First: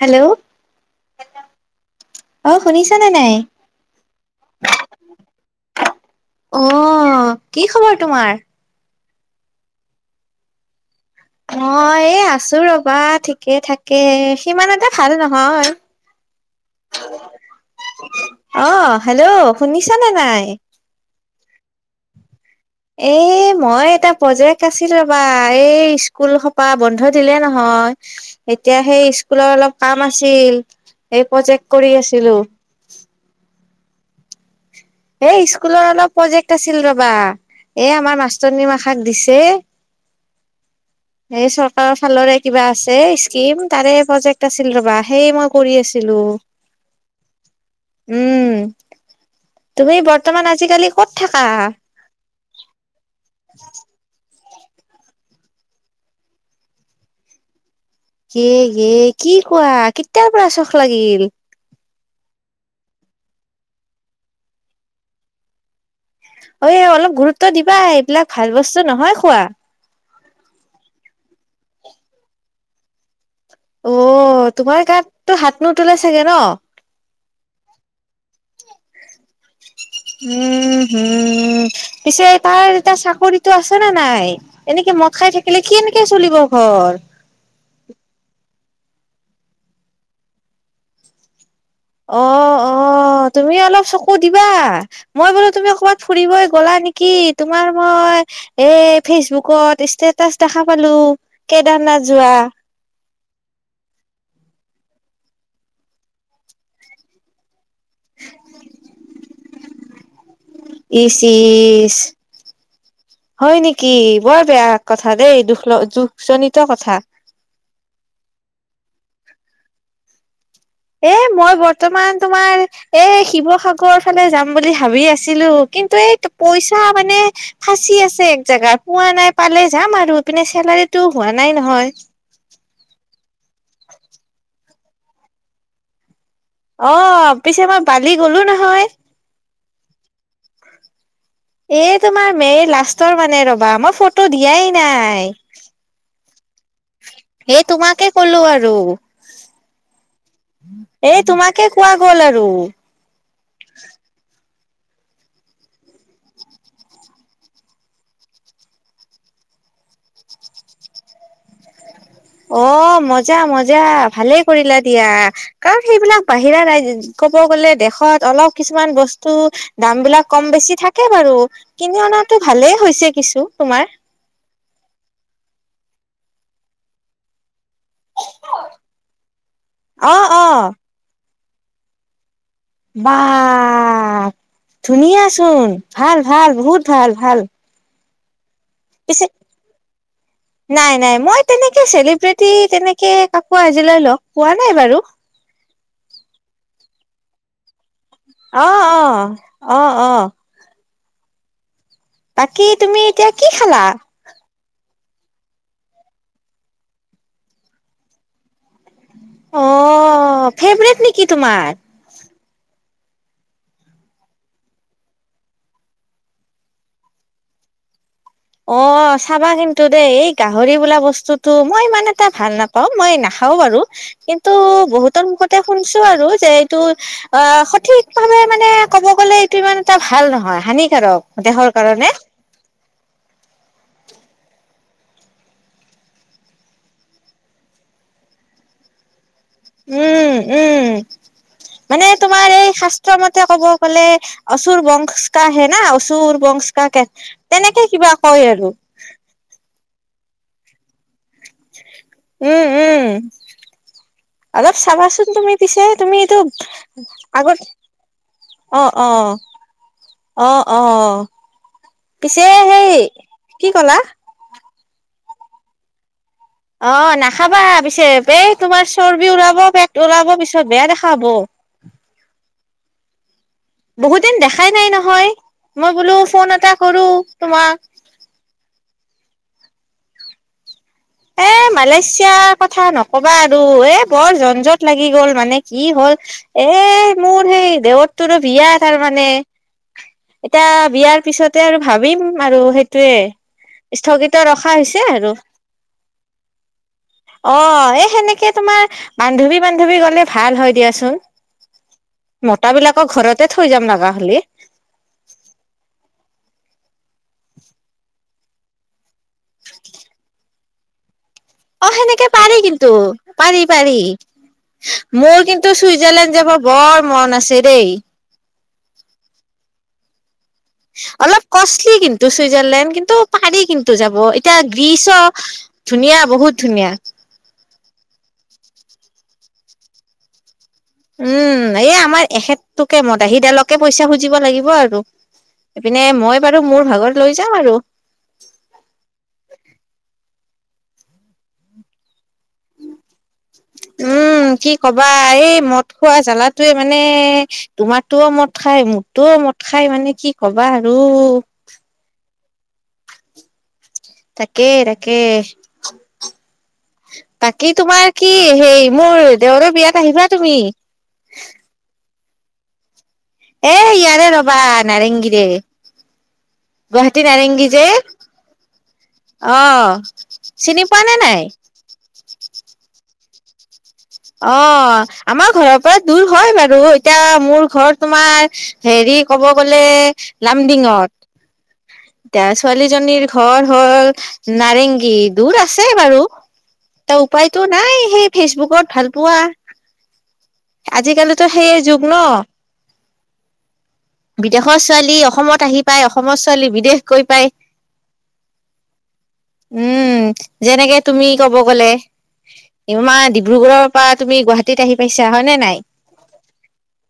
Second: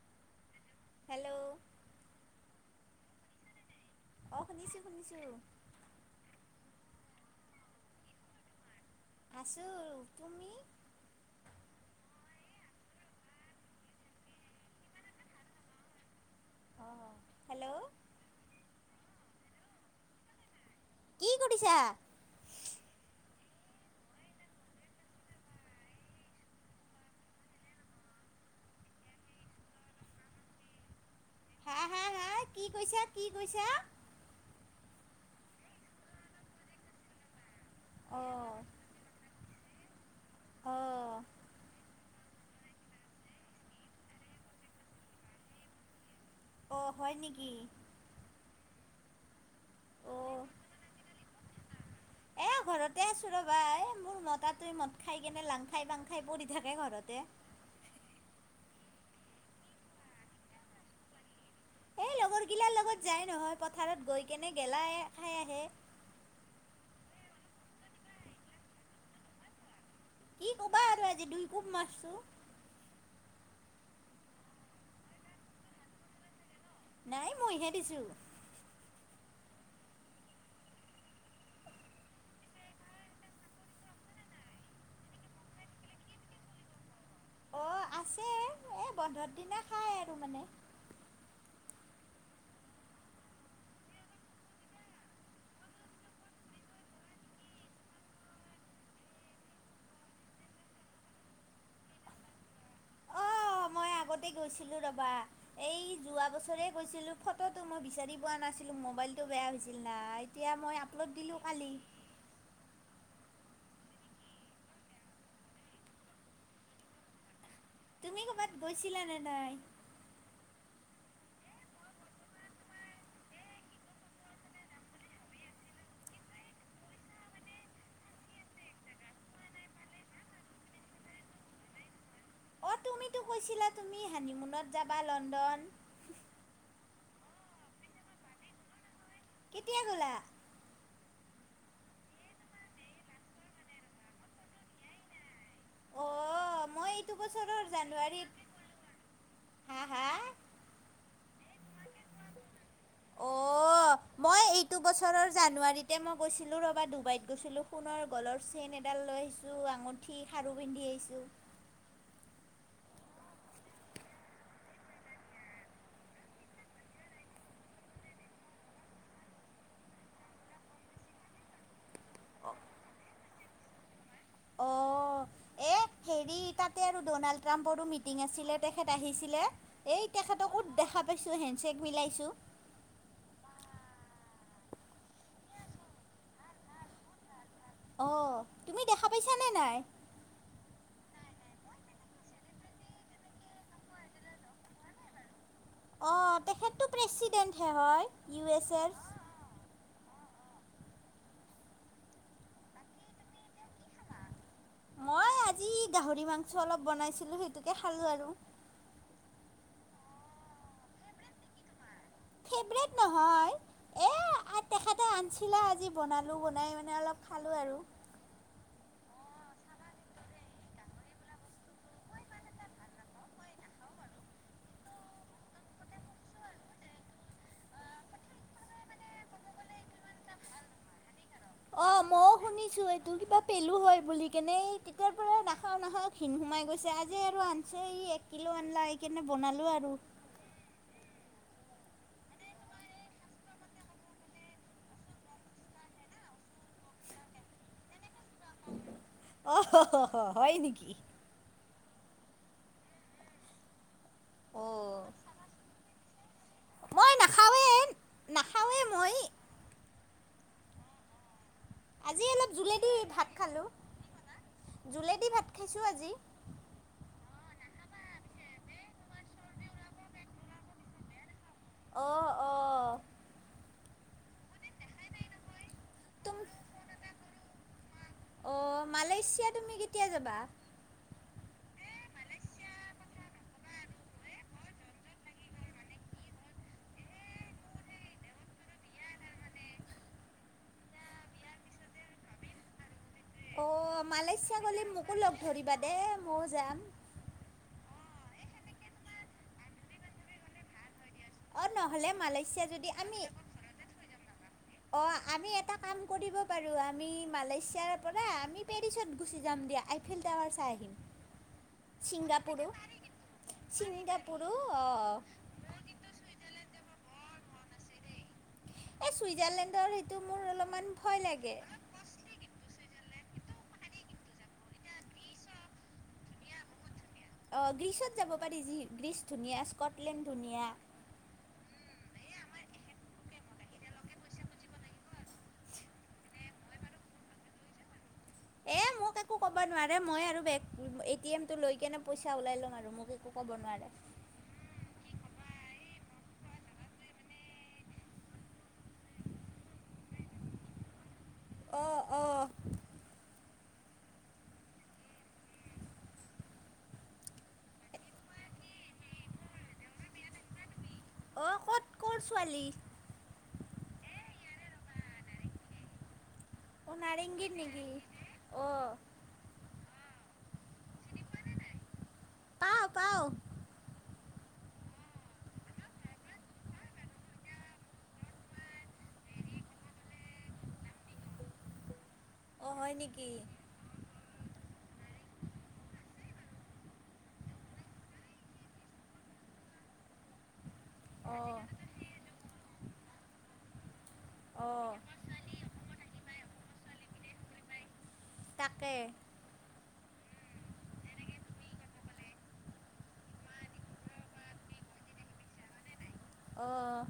Hello. Hello. অ শুনিছানে নাই? অ শুনিছো, শুনিছো। অ, কি খবৰ তোমাৰ? আছো আৰু, তুমি? অ এই আছো ৰ'বা ঠিকে-ঠাকে। সিমান এটা ভাল নহয়। অ হেল্ল' অ হেল্ল' শুনিছানে নাই? কি কৰিছা? এ মই এটা প্ৰজেক্ট আছিলে ৰ'বা। এই স্কুল সোপা বন্ধ দিলে নহয়। এতিয়া সেই স্কুলৰ অলপ কাম আছিল। এই প্ৰজেক্ট হা কৰি হা হা? আছিলো কি কৈছা? কি কৈছা? এ স্কুলৰ অলপ প্ৰজেক্ট আছিল ৰ'বা। এই আমাৰ অ মাষ্টৰনী মাখ ক দিছে। অ এই চৰকাৰৰ ফালৰে কিবা আছে স্কিম, তাৰে প্ৰজেক্ট আছিল ৰ'বা, সেই মই কৰি আছিলো। অ', হয় নিকি। উম, তুমি অ বৰ্তমান আজিকালি ক'ত থাকা। এই ঘৰতে আছোঁ ৰ'বা, এই মোৰ মতাটো মদ খাই কেনে লাং খাই বাং খাই পৰি থাকে ঘৰতে। য়ে-য়ে কি কোৱা, কেতিয়াৰ পৰা চখ লাগিল। এই লগৰ গিলাৰ লগত যায় নহয়, পথাৰত গৈ কেনে গেলাই খাই আহে। ঐ অলপ গুৰুত্ব দিবা, এইবিলাক ভাল বস্তু নহয় খোৱা। কি ক'বা আৰু আজি দুই কোব মাৰছো। অ', তোমাৰ গাতটো হাত নোতোলে চাগে ন। নাই মইহে দিছো। [inaudible] উম, হম, পিছে তাৰ এতিয়া চাকৰিটো আছে নে নাই। এনেকে মদ খাই থাকিলে কেনকে চলিব ঘৰ। অ', আছে, এই বন্ধৰ দিনা খাই আৰু মানে। অ', অ', তুমি অলপ চকু দিবা। মই বোলো তুমি ক'বাত ফুৰিবই গ'লা নেকি, তোমাৰ মই এ ফেচবুকত ষ্টেটাচ দেখা পালো, কেদাৰনাথ যোৱা। অ', মই আগতে গৈছিলো ৰ'বা। এই যোৱা বছৰে গৈছিলো, ফটোটো মই বিচাৰি পোৱা নাছিলো মোবাইলটো বেয়া হৈছিল নাই। এতিয়া মই আপলোড ইচ দিলোঁ কালি। ইচ হয় নেকি বৰ বেয়া কথা দেই, দুখ ল দুখজনিত কথা। ক'বাত গৈছিলা নে নাই। এ মই বৰ্তমান তোমাৰ এ শিৱসাগৰ ফালে যাম বুলি ভাবি আছিলো, কিন্তু এ ত পইচা মানে ফাচি আছে এক জেগাত, পোৱা নাই পালে যাম আৰু ই পিনে চেলাৰীতো হোৱা নাই নহয়। অ', তুমিতো কৈছিলা তুমি হানিমুনত যাবা লণ্ডন। অ', পিছে মই বালি গ'লো নহয়। কেতিয়া গ'লা। এ তোমাৰ মে'ৰ লাষ্টৰ মানে ৰ'বা, মই ফটো দিয়াই নাই। অ', মই এইটো এই বছৰৰ তোমাকে জানুৱাৰীত ক'লো আৰু। হা হা? এই তোমাকে কোৱা গ'ল আৰু। অ'। অ', মই এইটো বছৰৰ জানুৱাৰীতে মই গৈছিলো ৰ'বা, ডুবাইত গৈছিলো সোণৰ গলৰ চেইন এডাল লৈ আহিছোঁ, আঙুঠি খাৰু পিন্ধি আহিছোঁ। অ', মজা- মজা, ভালে কৰিলা দিয়া। কাৰণ সেইবিলাক বাহিৰা ৰাই ক'ব গ'লে দেশত অলপ কিছুমান বস্তু দাম বিলাক কম বেছি থাকে বাৰু, কিনি অনাতো ভালেই হৈছে কিছু, তোমাৰ। অ', এ এ হেৰি, তাতে আৰু ডনাল্ড ট্ৰাম্পৰো মিটিং আছিলে, তেখেত আহিছিলে। এই অ' অ' তেখেতকো দেখা পাইছোঁ, হেণ্ডশ্বেক মিলাইছোঁ। বা ধুনীয়া চোন, ভাল-ভাল বহুত ভাল- ভাল। অ', তুমি দেখা পাইছানে নাই। [inaudible] নাই-নাই, মই তেনেকে চেলিব্ৰিটি তেনেকে কাকো আজিলৈ লগ পোৱা নাই বাৰু। অ', তেখেতটো প্ৰেচিডেণ্টহে হয়। ইউ এছ এৰ। অ-অ, অ-অ। বাকী তুমি এতিয়া কি খালা? মই আজি গাহৰি মাংচ অলপ বনাইছিলো, সেইটোকে খালো আৰু। অ, ফেভৰেট নেকি তোমাৰ? ফেভৰেট নহয়। এ আ তেখেতে আনিছিলা আজি বনালো। বনাই মানে অলপ খালো আৰু। অ চাবা কিন্তু দেই। এই গাহৰি বোলা বস্তুটো মই ইমান এটা ভাল নাপাওঁ, মই নাখাও বাৰু। কিন্তু বহুতৰ মুখতে শুনছো আৰু যে এইটো অ সঠিকভাৱে মানে ক'ব গলে এইটো ইমান এটা ভাল নহয়, হানিকাৰক। দেহৰ অ কাৰণে মও শুনিছো এইটো কিবা পেলো হয় বুলি কেনে। এই তেতিয়াৰ পৰা নাখাও নাখাও ঘিণ সোমাই গৈছে। আজি আৰু আন এক কিলো আনলা কেনে বনাল উম, উম মানে তোমাৰ এই শাস্ত্ৰমতে ক'ব গ'লে অচুৰ বংচ কা হে না, অচুৰ বংচ কা। তেনেকে কিবা কয় আৰু। অ হ-হ-হ হয় নেকি? উম, উম অলপ অ' চাবাচোন তুমি। পিছে তুমি এইটো মই আগত, নাখাওঁৱেই নাখাওঁৱেই অ-অ। মই অ, অ আজি পিছে অলপ সেই জোলেদি ভাত খালোঁ কি ক'লা? জোলেদি ভাত খাইছোঁ আজি। অ নাখাবা পিছে। এ তোমাৰ চৰ্বি ওলাব, পেট ওলাব। পিছত বেয়া দেখা হ'ব। অ, অ। বহুত দিন দেখাই নাই নহয়। মই বোলো তুম ফোন এটা কৰো তোমাক। অ মালেইছিয়া তুমি কেতিয়া যাবা? এ মালেছিয়াৰ কথা নক'বা আৰু এ বৰ ঝনঝট লাগি গ'ল। মানে কি হ'ল এ মোৰ সেই দেৱৰটোৰো বিয়া তাৰমানে। এতা বিয়াৰ পিছতে আৰু ভাবিম আৰু সেইটোৱে। অ মালেছিয়া গলে মোকো লগ ধৰিবা দেই, মইয়ো যাম। অ এ সেনেকে তোমাৰ বান্ধৱী বান্ধৱী গলে ভাল হয় দিয়াচোন। অ নহ'লে মালেছিয়া মতা যদি বিলাকক আমি ঘৰতে থৈ যাম লাগা হ'লি। অ আমি এটা কাম কৰিব পাৰো। আমি মালেছিয়াৰ পৰা আমি পেৰিছত গুচি যাম দিয়া। আইফিল টাৱাৰ চাই আহিম। অ সেনেকে পাৰি ছিংগাপুৰো কিন্তু। পাৰি পাৰি। ছিংগাপুৰো অ' ম মোৰ কিন্তু চুইজাৰলেণ্ড যাব বৰ মন আছে দেই। এ চুইজাৰলেণ্ডৰ সে অলপ কষ্টলি কিন চুইজাৰলেণ্ড কিন্তু পাৰি কিন্তু যাব। এতিয়া গ্ৰীচো ধুনীয়া বহুত ধুনীয়া। অ গ্ৰীচত যাব পাৰি। যি গ্ৰীচ ধুনীয়া, স্কটলেণ্ড ধুনীয়া। উম, এই আমাৰ এখেতটোকে মদাহীডালকে পইচা খুজিব লাগিব আৰু। এইপিনে মই বাৰু মোৰ ভাগত লৈ যাম আৰু। এ মোক একো ক'ব নোৱাৰে। মই আৰু বেগ এ টি এমটো লৈ কেনে পইচা ওলাই ল'ম আৰু মোক একো ক'ব নোৱাৰে। উম। কি ক'বা? এই মদ খোৱা জ্বালাটোৱে মানে তোমাৰটোও মদ খায়, মোৰটোও মদ খাই মানে কি ক'বা আৰু। অ', অ'। তাকে- তাকে। বাকী তোমাৰ কি হেৰি মোৰ দেওৰৰ বিয়াত আহিবা তুমি। অ', ক'ত ক'ৰ ছোৱালী। এ ইয়াৰে ৰ'বা নাৰেংগীৰে। অ' গুৱাহাটী নাৰেংগীৰ নাৰেঙ্গী যে। নেকি অ' অ', চিনি পোৱা নে নাই। পাওঁ-পাওঁ। অ', আমাৰ ঘৰৰ পৰা দূৰ হয় বাৰু, এতিয়া মোৰ ঘৰত তোমাৰ হেৰি ক'ব গ'লে, লামডিঙত, এতিয়া অ' হয় ছোৱালীজনীৰ নেকি ঘৰ হ'ল নাৰেংগী, দূৰ আছে বাৰু। এতিয়া উপায়তো নাই, সেই ফেচবুকত ভালপোৱা, আজিকালিতো অ' সেইয়ে যুগ ন। বিদেশৰ অ' ছোৱালী অসমত আহি পাই অসমৰ ছোৱালী বিদেশ গৈ পাই। তাকে। উম, যেনেকে তুমি কব গ'লে ইমান দি ব্ৰুগড়ৰ পৰা তুমি গুৱাহাটীত আহি পাইছা, হয় নে নাই। অ'।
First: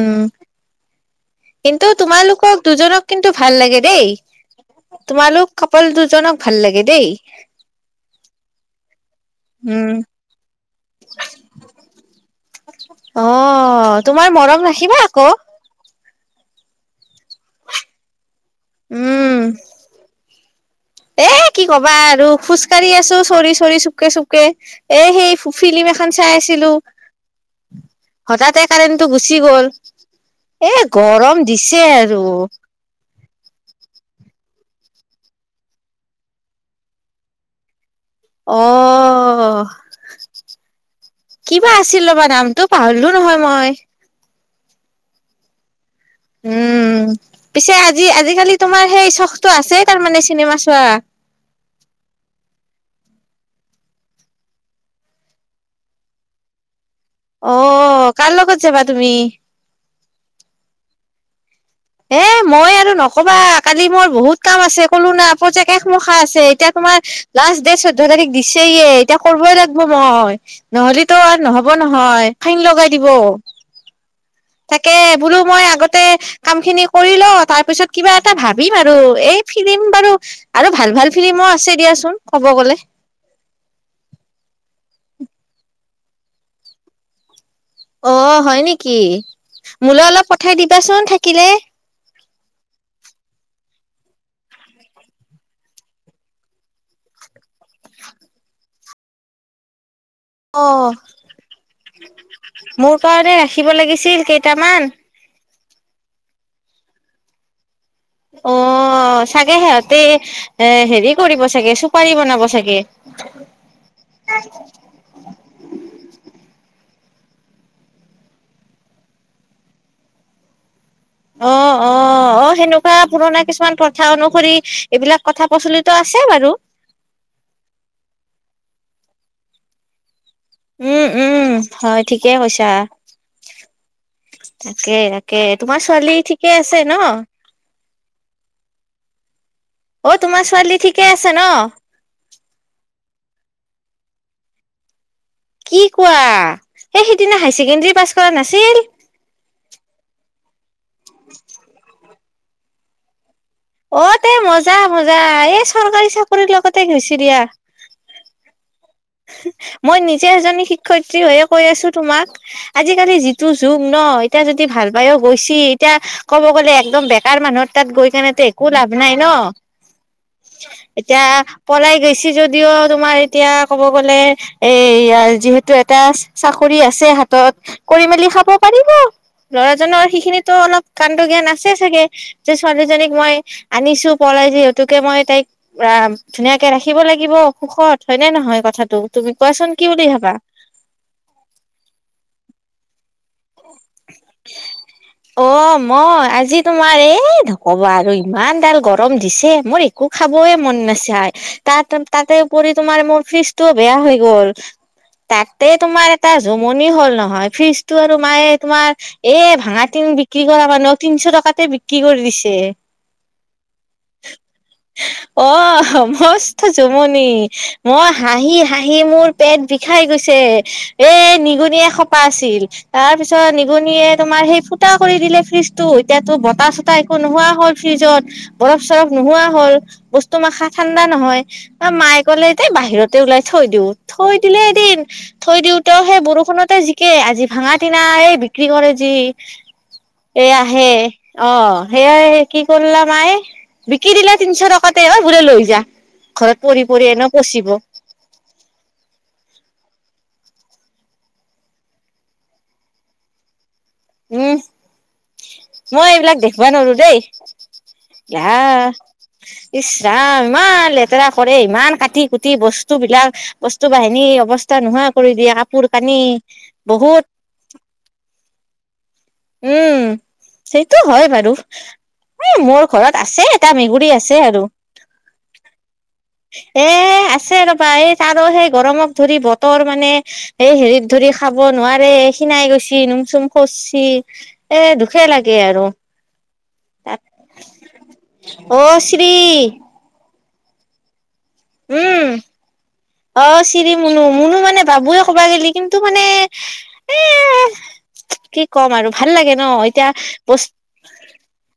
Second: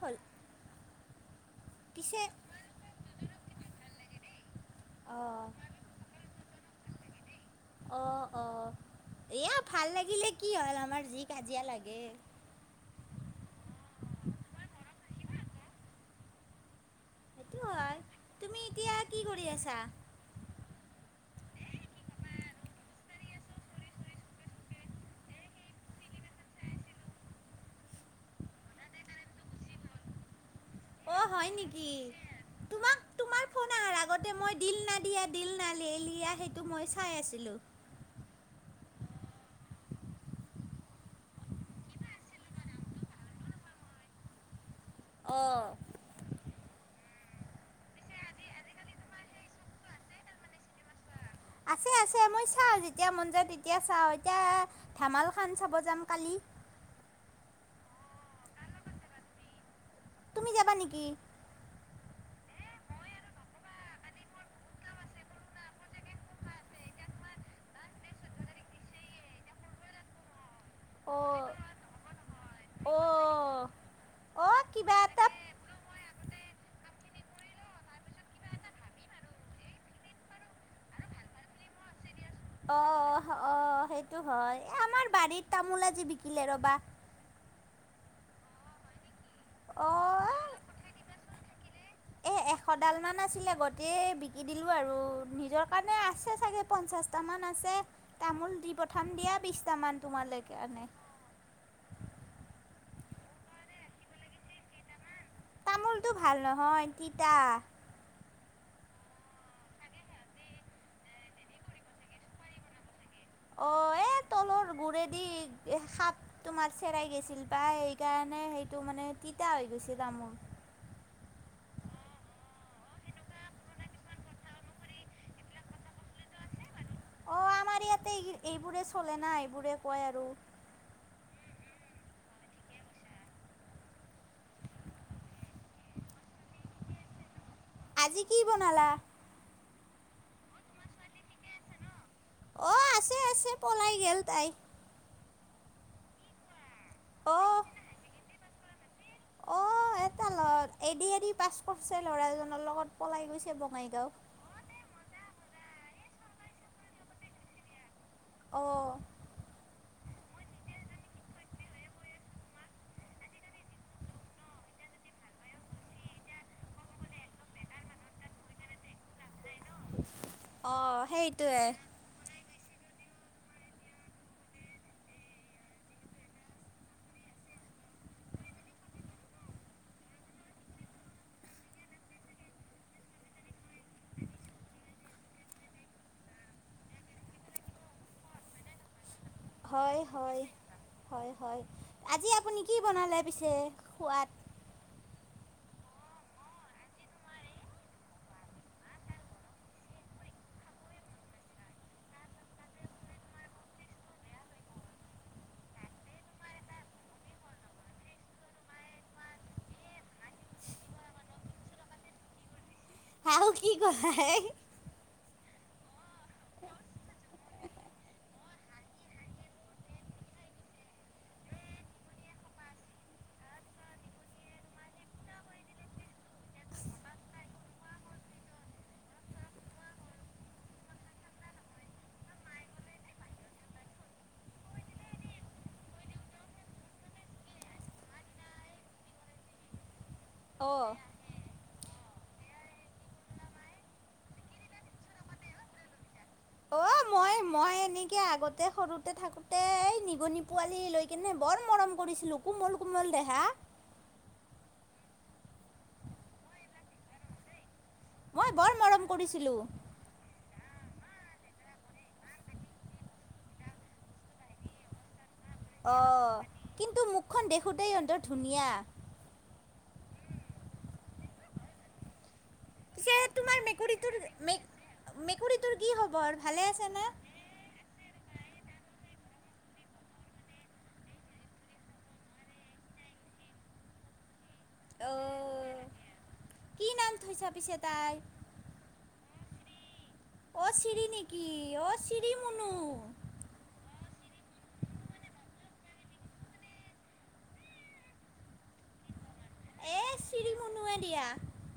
হ'ল কিন্তু পিছে তোমালোকক দুজনক কিন্তু ভাল লাগে দেই, অ' তোমালোক কাপুল দুজনক ভাল লাগে দেই। অ', অ', এয়া ভাল উম লাগিলে কি হ'ল আমাৰ যি কাজিয়া লাগে। অ', তোমাৰ মৰম ৰাখিবা আকৌ। সেইটো হয়, তুমি এতিয়া কি উম কৰি আছা। এ কি ক'বা আৰু খোজকাঢ়ি আছো চ'ৰি- চ'ৰি চুপকে- চুপকে। এ সেই ফ ফিলিম এখন চাই আছিলো। হঠাতে কাৰেণ্টটো গুচি গ'ল। এ অঁ গৰম হয় দিছে নেকি আৰু। তোমাক [unintelligible] আগতে মই দিল না দিয়া দিল না লে লিয়া সেইটো মই চাই আছিলো। অ'। কিবা আছিল ৰ'বা নামটো পাহৰিলোঁ নহয় মই। অ'। উম, পিছে আজি আজিকালি তোমাৰ সেই চখটো আছেই তাৰমানে চিনেমা চোৱা। আছে-আছে মই চাওঁ, যেতিয়া মন যায় তেতিয়া চাওঁ এতিয়া ধমালখন চাব যাম কালি। অ', কাৰ লগত যাবা তুমি। তুমি যাবা নিকি। হে মই আৰু নক'বা কালি মোৰ বহুত কাম আছে ক'লো না, প্ৰজেক্ট একমখা আছে, এতিয়া তোমাৰ লাষ্ট ডেট চৈধ্য তাৰিখ দিছে য়ে, এতিয়া কৰিবই লাগব মই। নহ'লেতো আৰু অ' নহ'ব নহয়, ফাইন লগাই দিব। অ' অ' তাকে কিবা এটা বোলো মই আগতে কাম খিনি কৰি লওঁ, তাৰ পিছত কিবা এটা ভাবিম আৰু এই ফিলিম বাৰু আৰু ভাল- ভাল ফিলিমো আছে দিয়াচোন। ক'ব গ'লে অ', অ', অ', সেইটো হয়, এ আমাৰ বাৰীত তামোল আজি বিকিলে ৰ'বা। অ', হয় নিকি, মোলে অলপ পঠাই অ', দিবাচোন থাকিলে। এই এশডালমান আছিলে, গোটেই বিকি দিলোঁ আৰু নিজৰ কাৰণে আছে চাগে পঞ্চাছ টামান আছে তামোল দি পঠাম দিয়া বিছটামান। তোমালৈ অ কাৰণে। মোৰ কাৰণে ৰাখিব লাগিছিল কেইটামান। তামোলটো ভাল নহয় তিতা। অ চাগে সিহঁতে এ হেৰি কৰিব চাগে চুপাৰী বনাব চাগে। অ এ তলৰ গুৰেদি এই সাপ তোমাৰ চেৰাই গৈইছিল বা সেইকাৰণে সেইটো মানে তিতা হৈ গৈছিল তামোল। অ, অ, অ। অ সেনেকুৱা পুৰণা কিছুমান প্ৰথা অনুসৰি এইবিলাক কথা প্ৰচলিত আছে বাৰু। অ আমাৰ ইয়াতে এইবোৰে চলে না, এইবোৰে কয় আৰু। উম, উম। হয় ঠিকেই কৈছা। তাকে, তাকে। তোমাৰ ছোৱালী ঠিকে আছে ন? আজি কি বনালা? অ তোমাৰ ছোৱালী ঠিকে আছে ন? অ আছে, আছে। পলাই গে'ল তাই। কি কোৱা? এই সিদিনা হাই অ', ছেকেণ্ডাৰী পাছ কৰা নাছিল? অ এটা ল'ৰা এদিআৰি পাছ কৰছে ল'ৰা জনৰ লগত পলাই গৈছে। ব অ তে মজা মজা। এ চৰকাৰী চাকৰিৰ লগতে গৈইছি দি আৰ। অ। মই নিজে এজনী শিক্ষয়িত্ৰী হৈয়ে কৈ আছো তোমাক। আজি-কালি যিটো যুগ ন। এতিয়া যদি ভাল পাইও গৈছি এতিয়া কব গ'লে একদম বেকাৰ মানুহ তাত গৈ কেনেতো একো লাভ নাই ন। অ' এতিয়া সেইটোৱে। পলাই গৈইছি যদ দিও তোমাৰ এতিয়া ক'ব গ'লে এ ইয়াৰ যিহেতু এটা চাকৰি আছে হাতত। কৰি মেলি খাব পাৰিব। ল'ৰাজনৰ সেইখিনিতো অলপ কাণ্ড জ্ঞান আছে চাগে। যে ছোৱালীজনীক মই আনিছোঁ পলাই যিহেতুকে মই তাইক ৰা ধুনীয়াকে ৰাখিব লাগিব সুখত। হয়নে নহয় কথাটো? তুমি কোৱাচোন কি হয়, বুলি ভাবা হয়। হয়, হয়। আজি আপুনি কি বনালে পিছে খোৱাত? [inaudible] অ মই, আজি তোমাৰ এই নক'বা আৰু ইমান ডাল গৰম দিছে। মোৰ একো খাবই মন নাচায়। তাত তাতে ওপৰি তোমাৰ মোৰ ফিজটোও বেয়া হৈ গ'ল। তাতে তোমাৰ এটা জমনি হ'ল নহয়। ফিজটো আৰু মায়ে তোমাৰ এ ভাঙা টিন বিক্ৰী কৰা মানুহক তিনচ' টকাতে বিক্ৰী কৰি দিছে। আও কি কোৱা হেই। অ, মস্ত জমনি। মই হাঁহি হাঁহি মোৰ পেট বিষাই গৈছে। এ নিগনি‌ এসোপা আছিল। তাৰ পিছত নিগনিয়ে তোমাৰ সেই ফু ফুটা কৰি দিলে ফ্ৰিজটো। এতিয়াতো বতাহ-চতাহ একো নোহোৱা হ'ল ফ্ৰিজত। বৰফ-চৰফ নোহোৱা হ'ল। বস্তু মাখা ঠাণ্ডা নহয়। মায়ে ক'লে দে বাহিৰতে ওলাই থৈ দিওঁ, থৈ দিলে এদিন। থৈ দিওঁতেও সেই বৰষুণতে জিকে। আজি ভাঙা টিনা এ বিক্ৰী কৰে যি এ আহে। অ'। অ সেইয়া কি কৰলা মাই বিকি দিলে তিনচ' টকাতে। অ বোলে লৈ যা। ঘৰত পৰি অ পৰি এনেও মই পচিব মই এনেকে আগতে সৰু তে থাকোতে এই নিগনি পোৱালি লৈ কেনে বৰ মৰম কৰিছিলোঁ। কোমল, কোমল দেহা। উম। মই এইবিলাক দেখবা নোৱাৰো দেই। মই বৰ [unintelligible] মৰম কৰিছিলোঁ। ইচ যাম ইমান লেতেৰা কৰে, ইমান কাটি কুটি বস্তু বিলাক বস্তু বাহিনীৰ অৱস্থা নোহোৱা কৰি দিয়ে, কাপ অ', কিন্তু মুখখন দেখোঁতেই অন্ত ধুনীয়া। উম, সেইটো হয় বাৰু। সেই মোৰ ঘৰত পিছে আছে তোমাৰ এটা মেকুৰী মেকুৰীটোৰ আছে আৰু। মে- মেকুৰীটোৰ কি খবৰ ভালে এ আছেনে আছে ৰবা এই তাৰো সেই গৰমক ধৰি বতৰ মানে এই হেৰিত ধৰি খাব নোৱাৰে শীনাই গৈছে নুম-চুম সোৰছি। এ দুখে লাগে আৰু। কৈ তাত থৈছা পিছে তাই? অ', শ্ৰী। অ', চিৰি নেকি? অ', উম চিৰি মুনু। অ', চিৰি মুনু। মুনু মানে বাবুৱে কবা গেলি কিন্তু মানে এ, কি ক'ম আৰু ভাল লাগে ন? এতিয়া বচ চিৰিমুনুৱে দিয়া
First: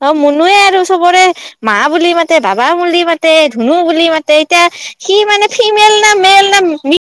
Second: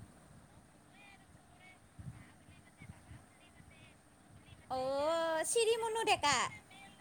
অ', মুনোৱে আৰু চবৰে মা বুলি মাতে, বাবা বুলি মাতে, ধুনু বুলি মাতে এতিয়া সি অ' মানে ফিমেল চিৰিমুনু না ডেকা মেল না